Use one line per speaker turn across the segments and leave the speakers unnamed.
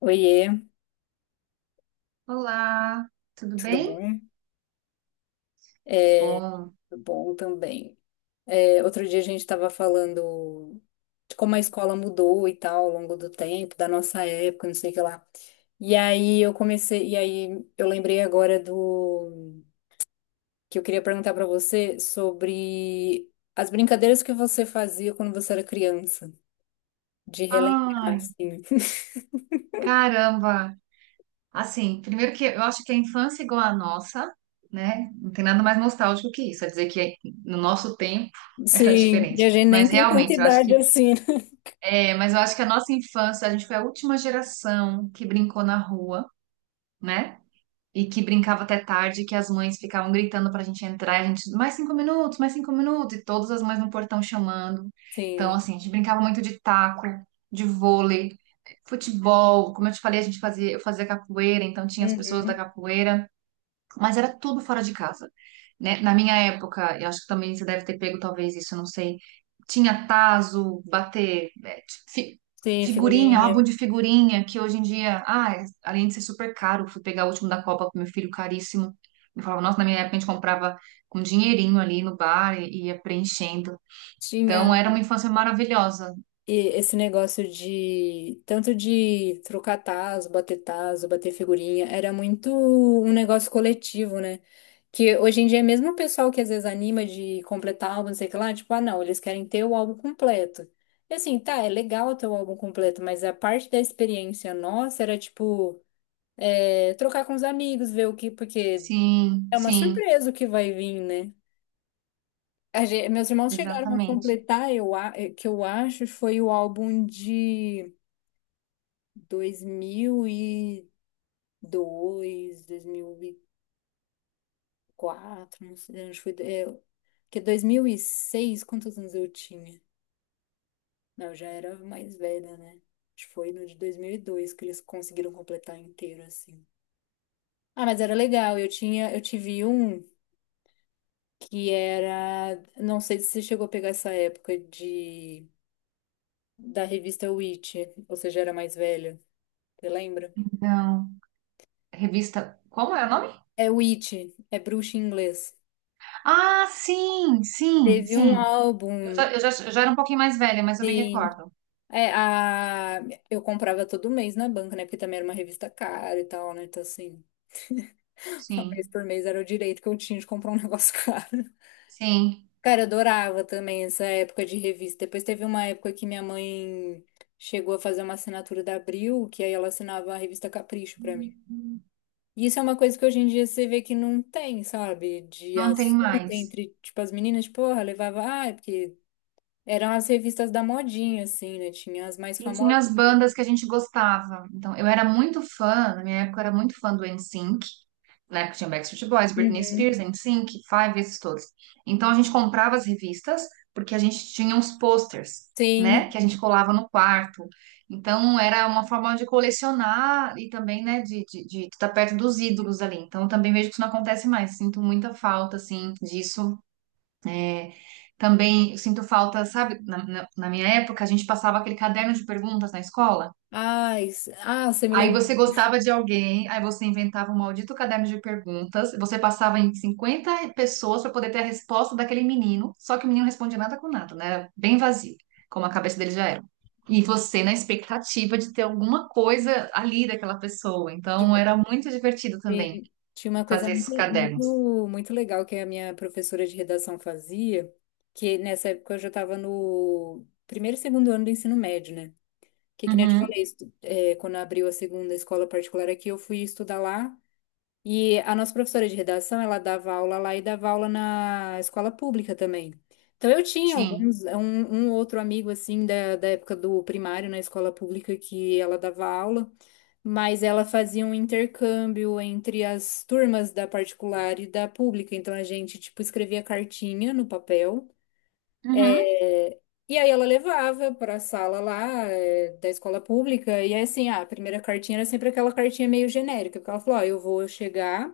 Oiê,
Olá, tudo
tudo
bem?
bom?
Que
É,
bom.
tudo bom também. É, outro dia a gente estava falando de como a escola mudou e tal ao longo do tempo, da nossa época, não sei o que lá. E aí eu lembrei agora do que eu queria perguntar para você sobre as brincadeiras que você fazia quando você era criança, de relembrar,
Ai,
assim.
caramba. Assim, primeiro que eu acho que a infância é igual à nossa, né? Não tem nada mais nostálgico que isso. É dizer que no nosso tempo era
Sim, e a
diferente.
gente nem
Mas
tem tanta
realmente, eu acho
idade
que
assim, né?
é, mas eu acho que a nossa infância, a gente foi a última geração que brincou na rua, né? E que brincava até tarde, que as mães ficavam gritando pra gente entrar, e a gente, mais cinco minutos, e todas as mães no portão chamando. Então,
Sim.
assim, a gente brincava muito de taco, de vôlei, futebol. Como eu te falei, a gente fazia, eu fazia capoeira, então tinha as pessoas da
Uhum.
capoeira. Mas era tudo fora de casa, né? Na minha época, eu acho que também você deve ter pego talvez isso, eu não sei. Tinha tazo, bater,
Sim,
figurinha, álbum
figurinha.
de figurinha, que hoje em dia, ah, é- além de ser super caro, fui pegar o último da Copa com meu filho, caríssimo. Eu falava, nossa, na minha época a gente comprava com dinheirinho ali no bar e ia preenchendo. Então
Tinha.
era uma infância maravilhosa.
E esse negócio de tanto de trocar tazo, bater figurinha, era muito um negócio coletivo, né? Que hoje em dia, é mesmo o pessoal que às vezes anima de completar álbum, não sei o que lá, tipo, ah, não, eles querem ter o álbum completo. E assim, tá, é legal ter o álbum completo, mas a parte da experiência nossa era tipo, é, trocar com os amigos, ver o que, porque
Sim,
é uma
sim,
surpresa o que vai vir, né? Meus irmãos chegaram a
exatamente.
completar, que eu acho, foi o álbum de 2002, 2004, não sei onde foi. É, porque 2006, quantos anos eu tinha? Não, eu já era mais velha, né? Acho que foi no de 2002 que eles conseguiram completar inteiro, assim. Ah, mas era legal. Eu tive um que era, não sei se você chegou a pegar essa época de da revista Witch, ou seja, era mais velha. Você lembra?
Então, revista, como é o nome?
É Witch, é bruxa em inglês.
Ah, sim, sim,
Teve um
sim. Eu
álbum,
já, eu já, eu já era um pouquinho mais velha, mas eu me
sim.
recordo.
É, a... Eu comprava todo mês na banca, né? Porque também era uma revista cara e tal, né? Então, assim, uma vez
Sim,
por mês era o direito que eu tinha de comprar um negócio caro.
sim.
Cara, eu adorava também essa época de revista. Depois teve uma época que minha mãe chegou a fazer uma assinatura da Abril, que aí ela assinava a revista Capricho pra mim. E isso é uma coisa que hoje em dia você vê que não tem, sabe? De
Não tem
assunto
mais.
entre, tipo, as meninas, tipo, porra, levava. Ah, é porque eram as revistas da modinha, assim, né? Tinha as mais
E tinha
famosas.
as bandas que a gente gostava. Então, eu era muito fã, na minha época eu era muito fã do NSYNC. Na época tinha Backstreet Boys, Britney
Uhum.
Spears, NSYNC, Five, esses todos. Então, a gente comprava as revistas porque a gente tinha uns posters, né?
Sim.
Que a gente colava no quarto. Então, era uma forma de colecionar e também, né, de estar perto dos ídolos ali. Então, eu também vejo que isso não acontece mais. Sinto muita falta, assim, disso. é, Também eu sinto falta, sabe? Na minha época, a gente passava aquele caderno de perguntas na escola.
Ai, ah, você me
Aí
lembrou
você gostava de alguém, aí você inventava um maldito caderno de perguntas, você passava em 50 pessoas para poder ter a resposta daquele menino, só que o menino não respondia nada com nada, né? Era bem vazio, como a cabeça dele já era. E você na expectativa de ter alguma coisa ali daquela pessoa.
de,
Então era muito divertido também
tinha uma coisa
fazer esses
muito,
cadernos.
muito, muito legal que a minha professora de redação fazia, que nessa época eu já estava no primeiro e segundo ano do ensino médio, né? Que nem eu te
Uhum,
falei, quando abriu a segunda escola particular aqui, eu fui estudar lá. E a nossa professora de redação, ela dava aula lá e dava aula na escola pública também. Então eu tinha
sim.
alguns, um outro amigo assim da, da época do primário na escola pública que ela dava aula. Mas ela fazia um intercâmbio entre as turmas da particular e da pública. Então a gente, tipo, escrevia cartinha no papel.
Uhum,
É, E aí ela levava para a sala lá da escola pública, e aí assim, ah, a primeira cartinha era sempre aquela cartinha meio genérica, porque ela falou, ó, eu vou chegar,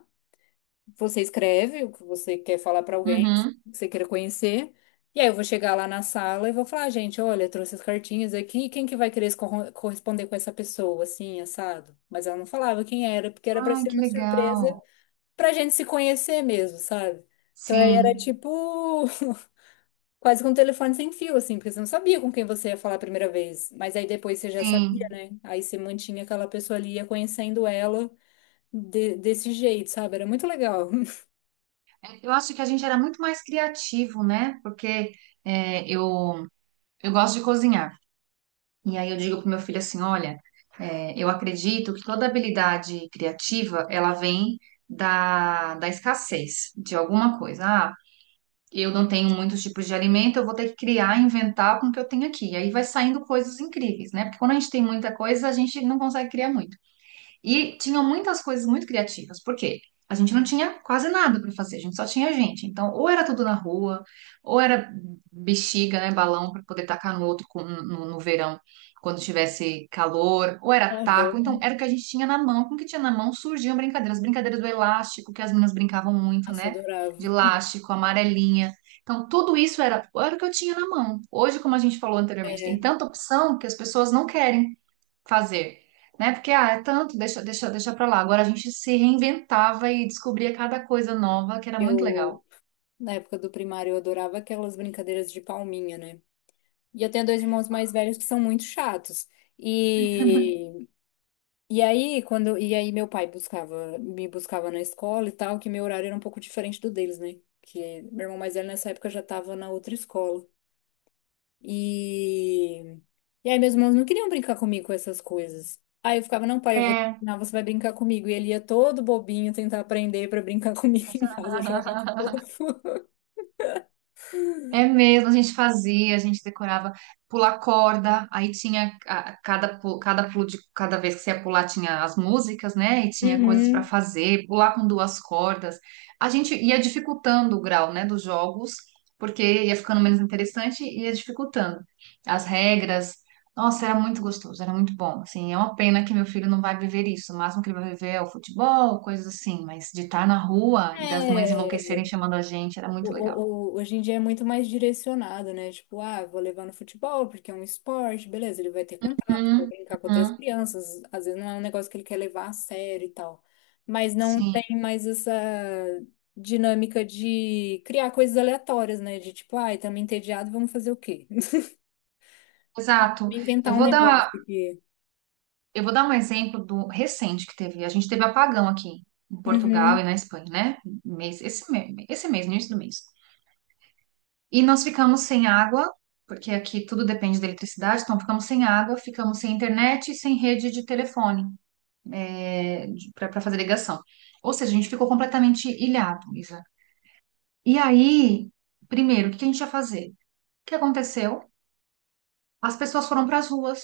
você escreve o que você quer falar para alguém,
uhum.
que você queira conhecer. E aí eu vou chegar lá na sala e vou falar, "Ah, gente, olha, eu trouxe as cartinhas aqui, quem que vai querer se corresponder com essa pessoa, assim, assado?" Mas ela não falava quem era, porque era para
Ai,
ser
que
uma surpresa
legal.
pra gente se conhecer mesmo, sabe? Então aí era
Sim.
tipo quase que um telefone sem fio, assim, porque você não sabia com quem você ia falar a primeira vez. Mas aí depois você já sabia,
Sim,
né? Aí você mantinha aquela pessoa ali, ia conhecendo ela desse jeito, sabe? Era muito legal.
eu acho que a gente era muito mais criativo, né? Porque é, eu, eu gosto de cozinhar. E aí eu digo pro meu filho assim, olha, eu acredito que toda habilidade criativa, ela vem da escassez de alguma coisa. Ah, eu não tenho muitos tipos de alimento, eu vou ter que criar, inventar com o que eu tenho aqui. E aí vai saindo coisas incríveis, né? Porque quando a gente tem muita coisa, a gente não consegue criar muito. E tinham muitas coisas muito criativas, porque a gente não tinha quase nada para fazer, a gente só tinha gente. Então, ou era tudo na rua, ou era bexiga, né, balão para poder tacar no outro no verão, quando tivesse calor, ou era taco. Então,
Aham.
era o que a gente tinha na mão. Com o que tinha na mão surgiam brincadeiras, brincadeiras do elástico, que as meninas brincavam muito,
Nossa,
né?
adorava.
De elástico, amarelinha. Então, tudo isso era, era o que eu tinha na mão. Hoje, como a gente falou anteriormente, tem
É,
tanta opção que as pessoas não querem fazer, né? Porque, ah, é tanto, deixa, deixa, deixa pra lá. Agora a gente se reinventava e descobria cada coisa nova, que era muito
eu,
legal.
Na época do primário, eu adorava aquelas brincadeiras de palminha, né? E eu tenho dois irmãos mais velhos que são muito chatos. E, e aí meu pai me buscava na escola e tal, que meu horário era um pouco diferente do deles, né? Que meu irmão mais velho nessa época já tava na outra escola. E, e aí meus irmãos não queriam brincar comigo com essas coisas. Aí eu ficava, não, pai, eu vou te
É,
ensinar, você vai brincar comigo. E ele ia todo bobinho tentar aprender pra brincar comigo em casa. Eu achava muito fofo.
é mesmo, a gente fazia, a gente decorava, pular corda, aí tinha a cada pulo de cada vez que você ia pular tinha as músicas, né? E tinha coisas para
Uhum.
fazer, pular com duas cordas. A gente ia dificultando o grau, né, dos jogos, porque ia ficando menos interessante e ia dificultando as regras. Nossa, era muito gostoso, era muito bom. Assim, é uma pena que meu filho não vai viver isso. O máximo que ele vai viver é o futebol, coisas assim, mas de estar na rua e das mães
É.
enlouquecerem chamando a gente, era muito legal.
Hoje em dia é muito mais direcionado, né? Tipo, ah, vou levar no futebol porque é um esporte, beleza, ele vai ter contato, vai
Uhum.
brincar com outras
Uhum.
crianças, às vezes não é um negócio que ele quer levar a sério e tal. Mas não
Sim,
tem mais essa dinâmica de criar coisas aleatórias, né? De tipo, ah, estamos entediados, vamos fazer o quê?
exato. Eu
Inventar um
vou
negócio
dar,
aqui.
eu vou dar um exemplo do recente que teve. A gente teve apagão aqui em Portugal e
Uhum,
na Espanha, né? Esse mês, no início do mês. E nós ficamos sem água, porque aqui tudo depende da eletricidade, então ficamos sem água, ficamos sem internet e sem rede de telefone para fazer ligação. Ou seja, a gente ficou completamente ilhado, Isa. E aí, primeiro, o que a gente ia fazer? O que aconteceu? As pessoas foram para as ruas.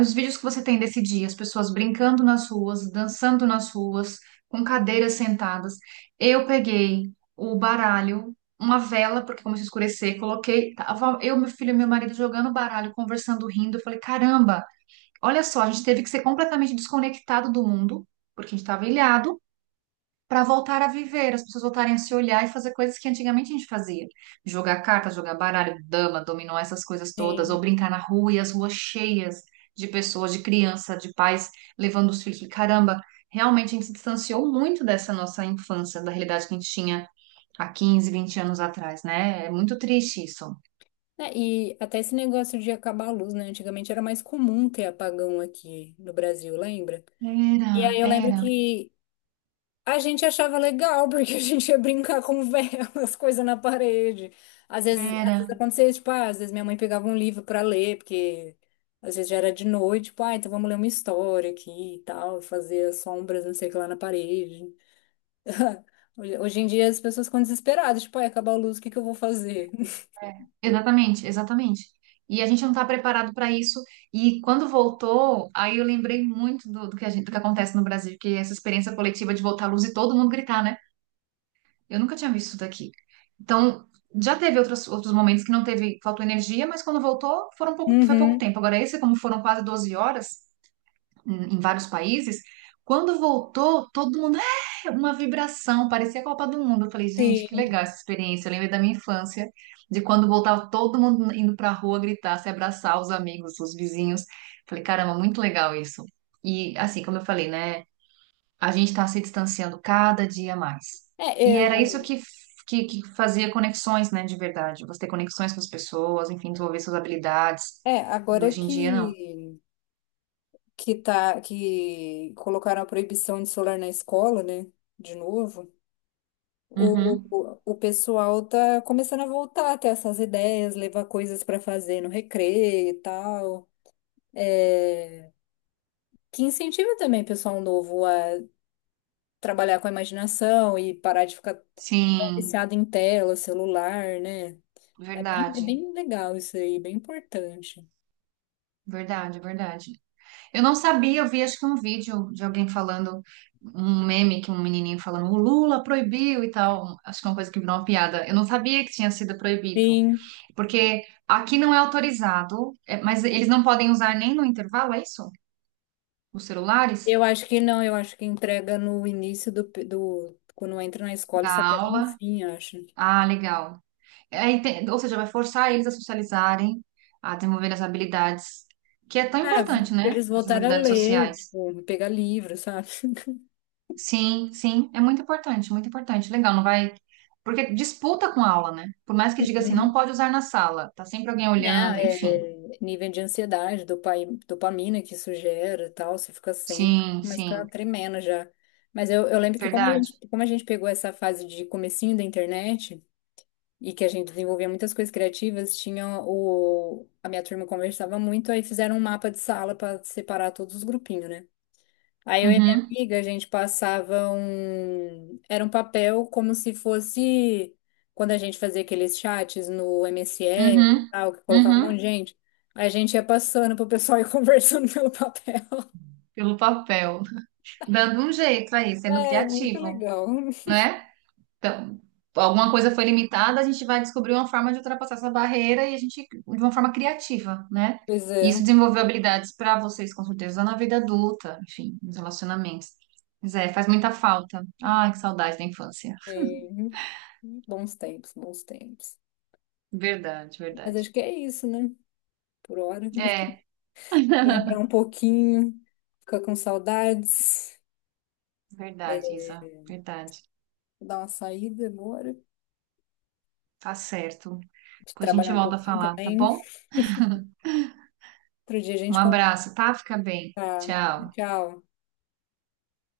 Os vídeos que você tem desse dia, as pessoas brincando nas ruas, dançando nas ruas, com cadeiras sentadas. Eu peguei o baralho, uma vela, porque começou a escurecer, coloquei, tava eu, meu filho e meu marido jogando baralho, conversando, rindo. Eu falei, caramba, olha só, a gente teve que ser completamente desconectado do mundo, porque a gente estava ilhado, para voltar a viver, as pessoas voltarem a se olhar e fazer coisas que antigamente a gente fazia. Jogar carta, jogar baralho, dama, dominó, essas coisas todas,
sim.
ou brincar na rua e as ruas cheias de pessoas, de criança, de pais levando os filhos. Caramba, realmente a gente se distanciou muito dessa nossa infância, da realidade que a gente tinha há 15, 20 anos atrás, né? É muito triste isso.
É, e até esse negócio de acabar a luz, né? Antigamente era mais comum ter apagão aqui no Brasil, lembra? E
Era,
aí eu lembro
era,
que a gente achava legal, porque a gente ia brincar com velas, coisa na parede. Às vezes
Era.
acontecia, tipo, ah, às vezes minha mãe pegava um livro para ler, porque às vezes já era de noite, tipo, ah, então vamos ler uma história aqui e tal, fazer as sombras, não sei o que lá na parede. Hoje em dia as pessoas ficam desesperadas, tipo, ai, acabar a luz, o que que eu vou fazer?
É, exatamente, exatamente. E a gente não está preparado para isso. E quando voltou, aí eu lembrei muito do que a gente, do que acontece no Brasil, que é essa experiência coletiva de voltar à luz e todo mundo gritar, né? Eu nunca tinha visto isso daqui. Então, já teve outros, outros momentos que não teve, faltou energia, mas quando voltou, foram pouco, foi pouco
Uhum,
tempo. Agora, esse, como foram quase 12 horas, em vários países. Quando voltou, todo mundo, é, uma vibração, parecia a Copa do Mundo. Eu falei, gente, que
sim.
legal essa experiência. Eu lembrei da minha infância, de quando voltava todo mundo indo pra rua gritar, se abraçar, os amigos, os vizinhos. Falei, caramba, muito legal isso. E assim, como eu falei, né, a gente tá se distanciando cada dia mais.
É,
E era isso
eu.
que fazia conexões, né, de verdade. Você ter conexões com as pessoas, enfim, desenvolver suas habilidades.
É,
E
agora
hoje em dia, não.
que tá que colocaram a proibição de celular na escola, né? De novo. O,
Uhum.
o o pessoal tá começando a voltar a ter essas ideias, levar coisas para fazer no recreio e tal. É, que incentiva também o pessoal novo a trabalhar com a imaginação e parar de ficar tão
Sim.
viciado em tela, celular, né? É
Verdade,
bem legal isso aí, bem importante.
verdade, verdade. Eu não sabia, eu vi acho que um vídeo de alguém falando, um meme que um menininho falando, o Lula proibiu e tal. Acho que é uma coisa que virou uma piada. Eu não sabia que tinha sido proibido,
Sim,
porque aqui não é autorizado, é, mas eles não podem usar nem no intervalo, é isso? Os celulares
eu acho que não, eu acho que entrega no início do, do quando entra na escola,
da
só pega no
aula.
fim, eu acho.
Ah, legal. Ou seja, vai forçar eles a socializarem, a desenvolver as habilidades, que é tão
Ah,
importante, né?
eles
Essas
voltaram a
habilidades
ler,
sociais.
tipo, pegar livro, sabe?
Sim, sim, é muito importante, muito importante. Legal, não vai. Porque disputa com a aula, né? Por mais que diga assim, não pode usar na sala, tá sempre alguém
Não,
olhando, enfim.
é nível de ansiedade, dopamina que isso gera e tal, você fica sem,
Sim,
começa a ficar
sim,
tremendo já. Mas eu lembro que
verdade.
como a gente pegou essa fase de comecinho da internet e que a gente desenvolvia muitas coisas criativas, tinha a minha turma conversava muito, aí fizeram um mapa de sala para separar todos os grupinhos, né? Aí eu e minha
Uhum,
amiga, a gente passava um. Era um papel como se fosse quando a gente fazia aqueles chats no MSN e
uhum,
tal, que colocava um monte de
uhum,
gente. A gente ia passando pro pessoal e conversando pelo papel.
pelo papel. Dando um jeito aí, sendo
É, muito
criativo,
legal.
né. Então, alguma coisa foi limitada, a gente vai descobrir uma forma de ultrapassar essa barreira e a gente, de uma forma criativa, né?
Pois
E
é.
isso desenvolveu habilidades para vocês, com certeza, na vida adulta, enfim, nos relacionamentos. Mas é, faz muita falta. Ai, que saudade da infância.
é, Bons tempos, bons tempos.
Verdade,
Mas
verdade.
acho que é isso, né? Por hora.
É,
Lembrar um pouquinho, ficar com saudades,
verdade, Isa, verdade.
dar uma saída agora,
Tá certo. Depois a gente
trabalhar um
volta a
pouquinho
falar, tá
também.
bom?
Outro dia a
Um
gente.
abraço, tá? Fica bem.
Tá,
Tchau.
tchau.